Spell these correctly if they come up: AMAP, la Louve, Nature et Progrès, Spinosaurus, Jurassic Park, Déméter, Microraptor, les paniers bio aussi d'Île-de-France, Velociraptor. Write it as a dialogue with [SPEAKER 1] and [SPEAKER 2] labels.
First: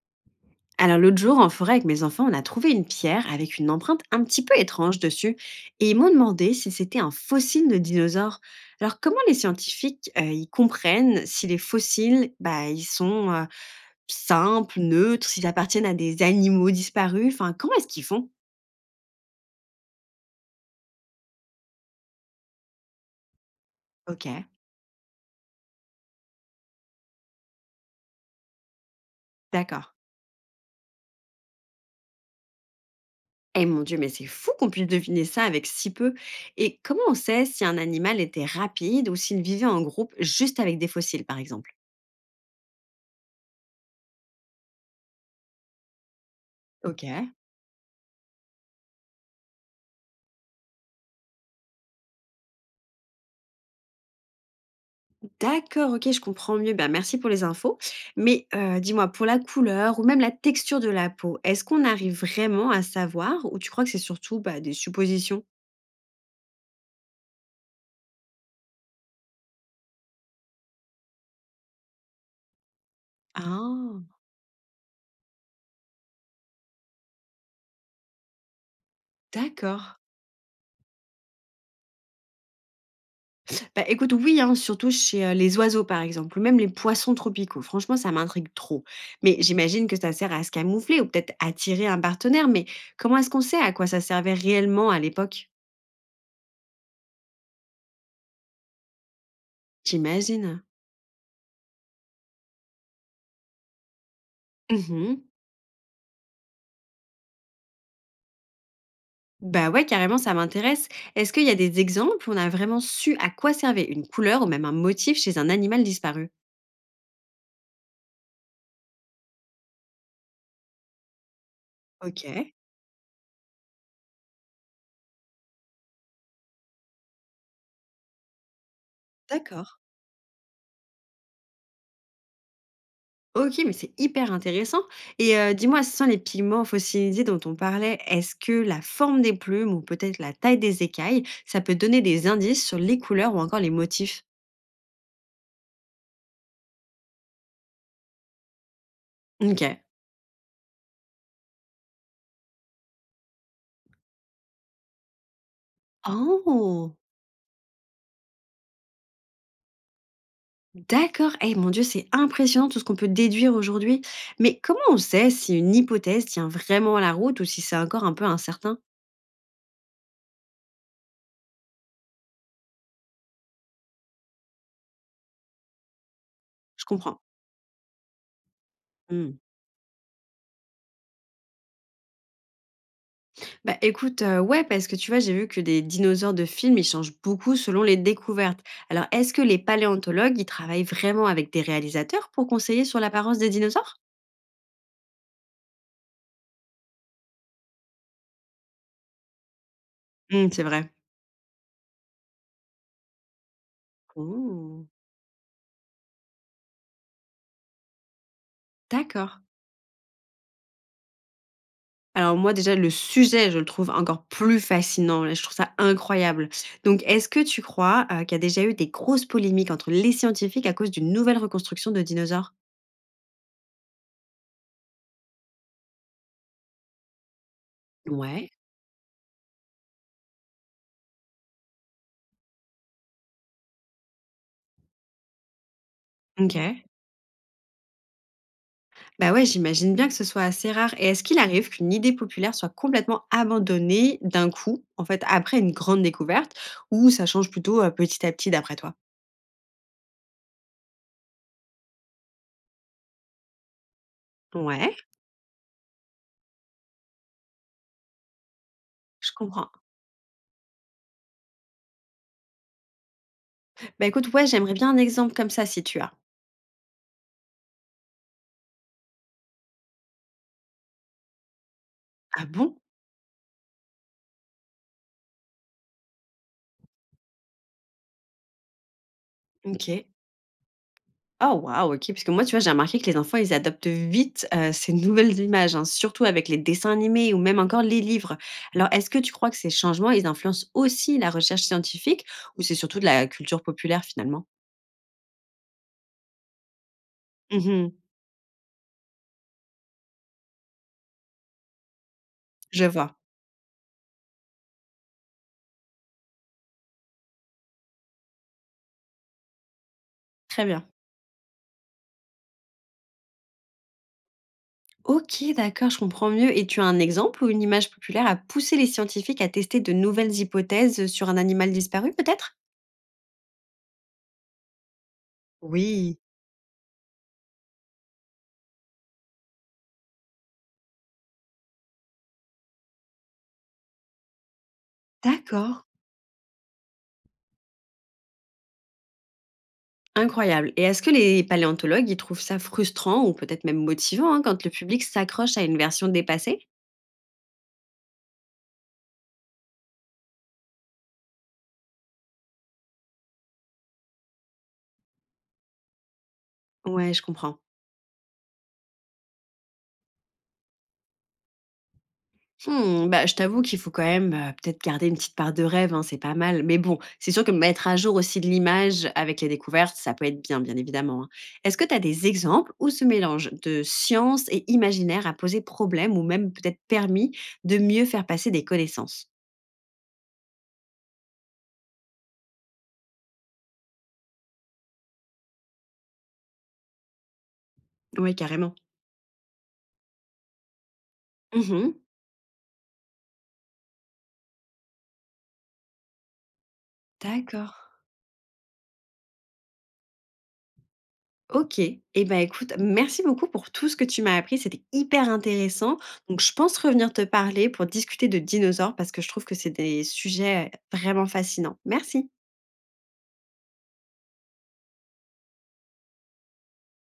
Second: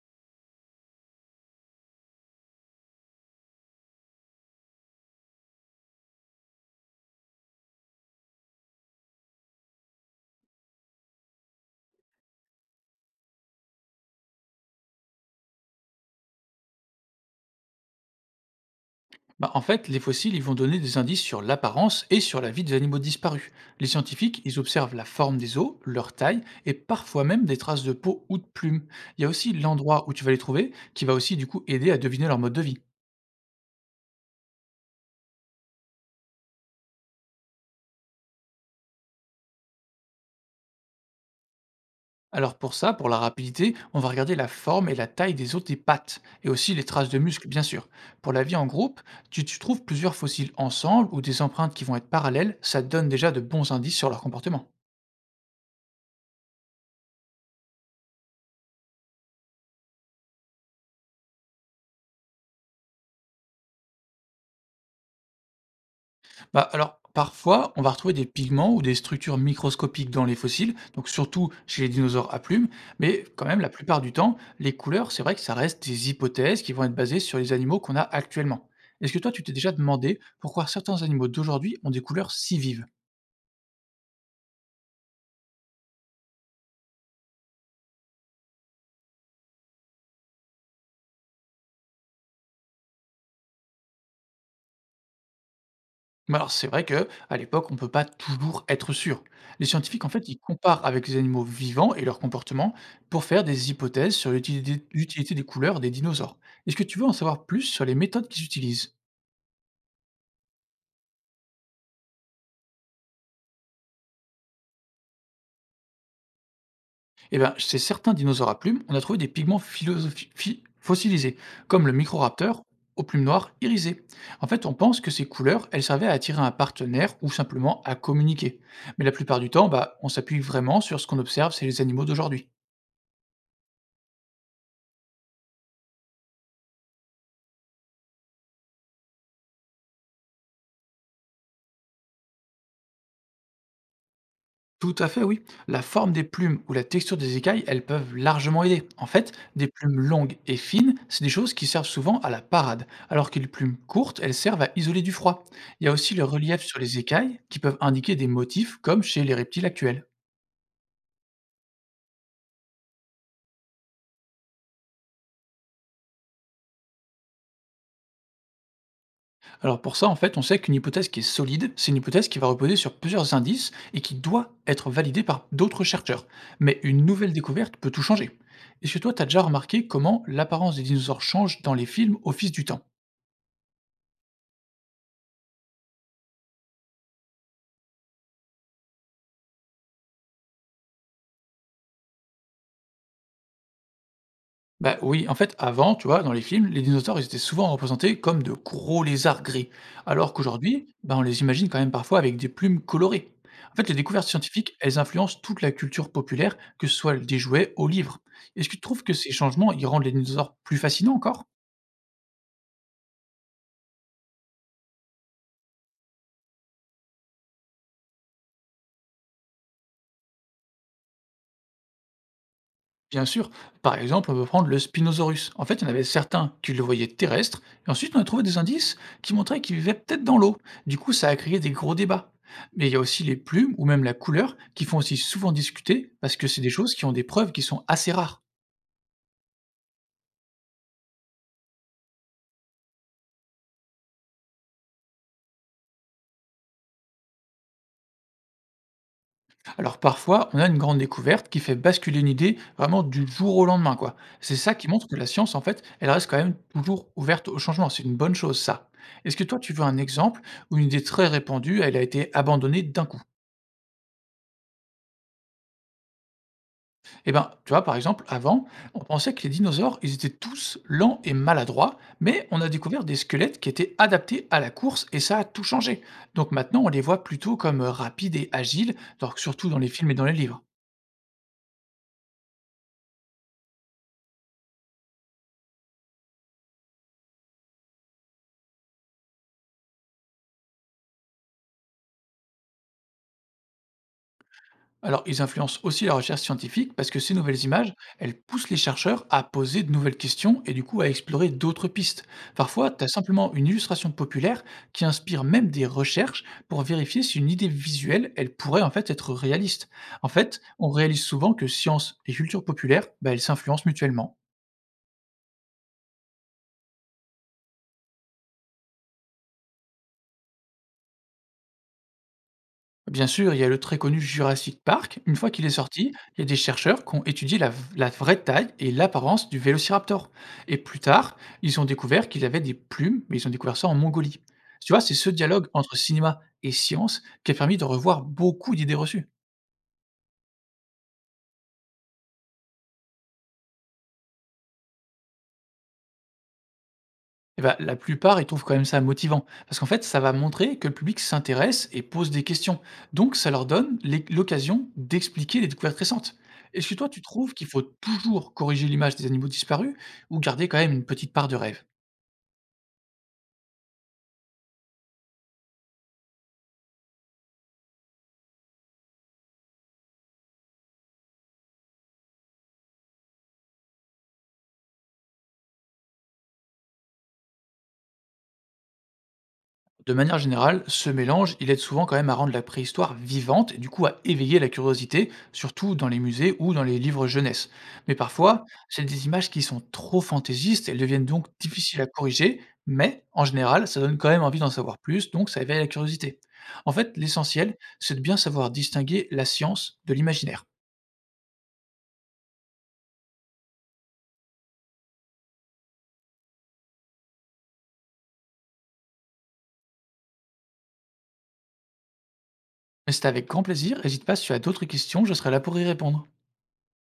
[SPEAKER 1] Alors l'autre jour, en forêt avec mes enfants, on a trouvé une pierre avec une empreinte un petit peu étrange dessus, et ils m'ont demandé si c'était un fossile de dinosaure. Alors comment les scientifiques ils comprennent si les fossiles, ils sont simples, neutres, s'ils appartiennent à des animaux disparus? Enfin, comment est-ce qu'ils font?
[SPEAKER 2] Bah, en fait, les fossiles ils vont donner des indices sur l'apparence et sur la vie des animaux disparus. Les
[SPEAKER 1] Ok,
[SPEAKER 2] scientifiques, ils observent la forme des os, leur taille et parfois même des traces de peau ou de plumes. Il y a aussi
[SPEAKER 1] d'accord.
[SPEAKER 2] l'endroit où tu vas les trouver qui va aussi du coup aider à deviner leur mode de vie.
[SPEAKER 1] Eh mon dieu, mais c'est fou qu'on puisse deviner ça avec si peu. Et comment on sait si un animal était rapide ou s'il vivait en groupe juste avec des fossiles, par exemple?
[SPEAKER 2] Alors pour ça, pour la rapidité, on va regarder la forme et la taille des os des pattes et aussi les traces de
[SPEAKER 1] Ok.
[SPEAKER 2] muscles bien sûr. Pour la vie en groupe, tu trouves plusieurs fossiles ensemble ou des empreintes qui vont être parallèles, ça te donne déjà de bons indices sur leur comportement.
[SPEAKER 1] D'accord, OK, je comprends mieux. Ben, merci pour les infos. Mais dis-moi, pour la couleur ou même la texture de la peau, est-ce qu'on arrive vraiment à savoir, ou tu crois que c'est surtout, bah, des suppositions?
[SPEAKER 2] Bah, alors, parfois, on va retrouver des pigments ou des structures microscopiques dans les fossiles, donc surtout chez les dinosaures à plumes, mais quand même, la
[SPEAKER 1] Ah!
[SPEAKER 2] plupart du temps, les couleurs, c'est vrai que ça reste des hypothèses qui vont être basées sur les animaux qu'on a actuellement. Est-ce que toi, tu t'es déjà
[SPEAKER 1] D'accord.
[SPEAKER 2] demandé pourquoi certains animaux d'aujourd'hui ont des couleurs si vives?
[SPEAKER 1] Bah, écoute, oui, hein, surtout chez, les oiseaux, par exemple, ou même les poissons tropicaux. Franchement, ça m'intrigue trop. Mais j'imagine que ça sert à se camoufler ou peut-être attirer un partenaire. Mais comment est-ce qu'on sait à quoi ça servait réellement à l'époque?
[SPEAKER 2] Bah alors, c'est vrai que à l'époque, on peut pas toujours être sûr. Les scientifiques, en fait, ils
[SPEAKER 1] J'imagine.
[SPEAKER 2] comparent avec les animaux vivants et leur comportement pour faire des hypothèses sur l'utilité
[SPEAKER 1] Mmh.
[SPEAKER 2] l'utilité des couleurs des dinosaures. Est-ce que tu veux en savoir plus sur les méthodes qu'ils utilisent?
[SPEAKER 1] Bah ouais, carrément, ça m'intéresse. Est-ce qu'il y a des exemples où on a vraiment su à quoi servait une couleur ou même un motif chez un animal disparu?
[SPEAKER 2] Eh bien, chez certains dinosaures à plumes, on a trouvé des pigments fossilisés, comme le
[SPEAKER 1] Ok,
[SPEAKER 2] microraptor aux plumes noires irisées. En fait, on pense que ces couleurs, elles servaient à attirer un partenaire ou simplement à communiquer. Mais la plupart du temps,
[SPEAKER 1] d'accord.
[SPEAKER 2] bah, on s'appuie vraiment sur ce qu'on observe chez les animaux d'aujourd'hui.
[SPEAKER 1] Ok, mais c'est hyper intéressant. Et dis-moi, ce sont les pigments fossilisés dont on parlait, est-ce que la forme des plumes ou peut-être la taille des écailles, ça peut donner des indices sur les couleurs ou encore les motifs?
[SPEAKER 2] Tout à fait, oui. La forme des plumes ou la texture des écailles, elles peuvent largement aider. En fait, des
[SPEAKER 1] Ok.
[SPEAKER 2] plumes longues et fines, c'est des choses qui servent souvent à la parade, alors que les plumes courtes, elles servent à isoler du froid. Il y a aussi le relief sur
[SPEAKER 1] Oh,
[SPEAKER 2] les écailles qui peuvent indiquer des motifs comme chez les reptiles actuels.
[SPEAKER 1] d'accord. Eh mon Dieu, c'est impressionnant tout ce qu'on peut déduire aujourd'hui. Mais comment on sait si une hypothèse tient vraiment la route ou si c'est encore un peu incertain?
[SPEAKER 2] Alors pour ça, en fait, on sait qu'une hypothèse qui est solide, c'est une hypothèse qui va reposer sur plusieurs indices et qui doit être validée par d'autres chercheurs. Mais
[SPEAKER 1] Je
[SPEAKER 2] une
[SPEAKER 1] comprends.
[SPEAKER 2] nouvelle découverte peut tout changer. Est-ce que toi, tu as
[SPEAKER 1] Mmh.
[SPEAKER 2] déjà remarqué comment l'apparence des dinosaures change dans les films au fil du temps?
[SPEAKER 1] Bah, écoute, ouais, parce que tu vois, j'ai vu que des dinosaures de films, ils changent beaucoup selon les découvertes. Alors, est-ce que les paléontologues, ils travaillent vraiment avec des réalisateurs pour conseiller sur l'apparence des dinosaures?
[SPEAKER 2] Bah oui, en fait, avant, tu vois, dans les films, les dinosaures, ils étaient souvent représentés comme de gros lézards gris, alors
[SPEAKER 1] Mmh, c'est
[SPEAKER 2] qu'aujourd'hui,
[SPEAKER 1] vrai.
[SPEAKER 2] bah, on les imagine quand même parfois avec des plumes colorées. En fait, les découvertes scientifiques,
[SPEAKER 1] Ouh,
[SPEAKER 2] elles influencent toute la culture populaire, que ce soit des jouets aux livres. Est-ce que tu trouves que ces
[SPEAKER 1] d'accord.
[SPEAKER 2] changements, ils rendent les dinosaures plus fascinants encore?
[SPEAKER 1] Alors moi, déjà, le sujet, je le trouve encore plus fascinant, là, je trouve ça incroyable. Donc, est-ce que tu crois, qu'il y a déjà eu des grosses polémiques entre les scientifiques à cause d'une nouvelle reconstruction de dinosaures?
[SPEAKER 2] Bien sûr, par exemple, on peut prendre le Spinosaurus. En fait, il y en avait certains qui le voyaient terrestre, et ensuite on a trouvé
[SPEAKER 1] Ouais,
[SPEAKER 2] des indices qui montraient qu'il vivait peut-être dans l'eau. Du coup, ça a créé des gros débats. Mais il y a aussi les plumes ou même la couleur qui font aussi souvent discuter parce que c'est des
[SPEAKER 1] OK.
[SPEAKER 2] choses qui ont des preuves qui sont assez rares.
[SPEAKER 1] Bah ouais, j'imagine bien que ce soit assez rare. Et est-ce qu'il arrive qu'une idée populaire soit complètement abandonnée d'un coup, en fait, après une grande découverte, ou ça change plutôt petit à petit d'après toi?
[SPEAKER 2] Alors parfois, on a une grande découverte qui fait basculer une idée vraiment du jour au lendemain, quoi. C'est ça qui
[SPEAKER 1] Ouais,
[SPEAKER 2] montre que la science, en fait, elle reste quand même toujours ouverte au changement. C'est une bonne chose, ça.
[SPEAKER 1] je
[SPEAKER 2] Est-ce que toi,
[SPEAKER 1] comprends.
[SPEAKER 2] tu veux un exemple où une idée très répandue, elle a été abandonnée d'un coup?
[SPEAKER 1] Bah écoute, ouais, j'aimerais bien un exemple comme ça si tu as.
[SPEAKER 2] Eh ben, tu vois, par exemple, avant, on pensait que les dinosaures, ils étaient tous lents et maladroits,
[SPEAKER 1] Ah
[SPEAKER 2] mais on a
[SPEAKER 1] bon?
[SPEAKER 2] découvert des squelettes qui étaient adaptés à la course et ça a tout changé. Donc maintenant, on les voit plutôt comme rapides et agiles, donc surtout dans les
[SPEAKER 1] Ok.
[SPEAKER 2] films et dans les livres.
[SPEAKER 1] Oh waouh, ok. Parce que moi, tu vois, j'ai remarqué que les enfants, ils adoptent vite ces nouvelles images, hein, surtout avec les dessins animés ou même encore les livres. Alors, est-ce que tu crois que ces changements, ils influencent aussi la recherche scientifique, ou c'est surtout de la culture populaire finalement?
[SPEAKER 2] Alors, ils influencent aussi la recherche scientifique parce que ces nouvelles
[SPEAKER 1] Mhm,
[SPEAKER 2] images, elles poussent les chercheurs à poser de nouvelles questions et du coup à explorer d'autres pistes.
[SPEAKER 1] je
[SPEAKER 2] Parfois, tu as
[SPEAKER 1] vois.
[SPEAKER 2] simplement une illustration populaire qui inspire même des recherches pour vérifier si une idée visuelle, elle pourrait en fait être réaliste. En fait,
[SPEAKER 1] Très bien.
[SPEAKER 2] on réalise souvent que science et culture populaire, bah, elles s'influencent mutuellement.
[SPEAKER 1] OK, d'accord, je comprends mieux. Et tu as un exemple où une image populaire a poussé les scientifiques à tester de nouvelles hypothèses sur un animal disparu, peut-être?
[SPEAKER 2] Bien sûr, il y a le très connu Jurassic Park. Une fois qu'il est sorti,
[SPEAKER 1] Oui,
[SPEAKER 2] il y a des chercheurs qui ont étudié la vraie taille et l'apparence du Vélociraptor. Et plus tard, ils ont découvert qu'il avait des plumes, mais ils ont découvert ça en Mongolie. Tu vois, c'est ce dialogue
[SPEAKER 1] d'accord.
[SPEAKER 2] entre cinéma et science qui a permis de revoir beaucoup d'idées reçues.
[SPEAKER 1] Incroyable. Et est-ce que les paléontologues, ils trouvent ça frustrant ou peut-être même motivant, hein, quand le public s'accroche à une version dépassée?
[SPEAKER 2] Eh bah, la plupart, ils trouvent quand même ça motivant. Parce qu'en fait, ça va montrer que le public s'intéresse et pose des questions. Donc, ça leur donne l'occasion d'expliquer les découvertes récentes. Est-ce que toi,
[SPEAKER 1] Ouais, je
[SPEAKER 2] tu trouves
[SPEAKER 1] comprends.
[SPEAKER 2] qu'il faut toujours corriger l'image des animaux disparus ou garder quand même une petite part de rêve?
[SPEAKER 1] Mmh, bah, je t'avoue qu'il faut quand même, peut-être garder une petite part de rêve, hein, c'est pas mal. Mais bon, c'est sûr que mettre à jour aussi de l'image avec les découvertes, ça peut être bien, bien évidemment, hein. Est-ce que tu as des exemples où ce mélange de science et imaginaire a posé problème ou même peut-être permis de mieux faire passer des connaissances?
[SPEAKER 2] De manière générale, ce mélange, il aide souvent quand même à rendre la préhistoire vivante et du coup à éveiller la curiosité, surtout dans les musées ou dans les livres jeunesse. Mais
[SPEAKER 1] Ouais,
[SPEAKER 2] parfois,
[SPEAKER 1] carrément.
[SPEAKER 2] c'est des images qui sont trop fantaisistes, elles deviennent donc
[SPEAKER 1] Mmh.
[SPEAKER 2] difficiles à corriger, mais en général, ça donne quand même envie d'en savoir plus, donc ça éveille la curiosité. En fait,
[SPEAKER 1] D'accord.
[SPEAKER 2] l'essentiel, c'est de bien savoir distinguer la science de l'imaginaire.
[SPEAKER 1] OK. Et ben, écoute, merci beaucoup pour tout ce que tu m'as appris. C'était hyper intéressant. Donc, je pense revenir te parler pour discuter de dinosaures parce que je trouve que c'est des sujets vraiment fascinants. Merci.
[SPEAKER 2] Mais c'était avec grand plaisir, n'hésite pas si tu as d'autres questions, je serai là pour y répondre.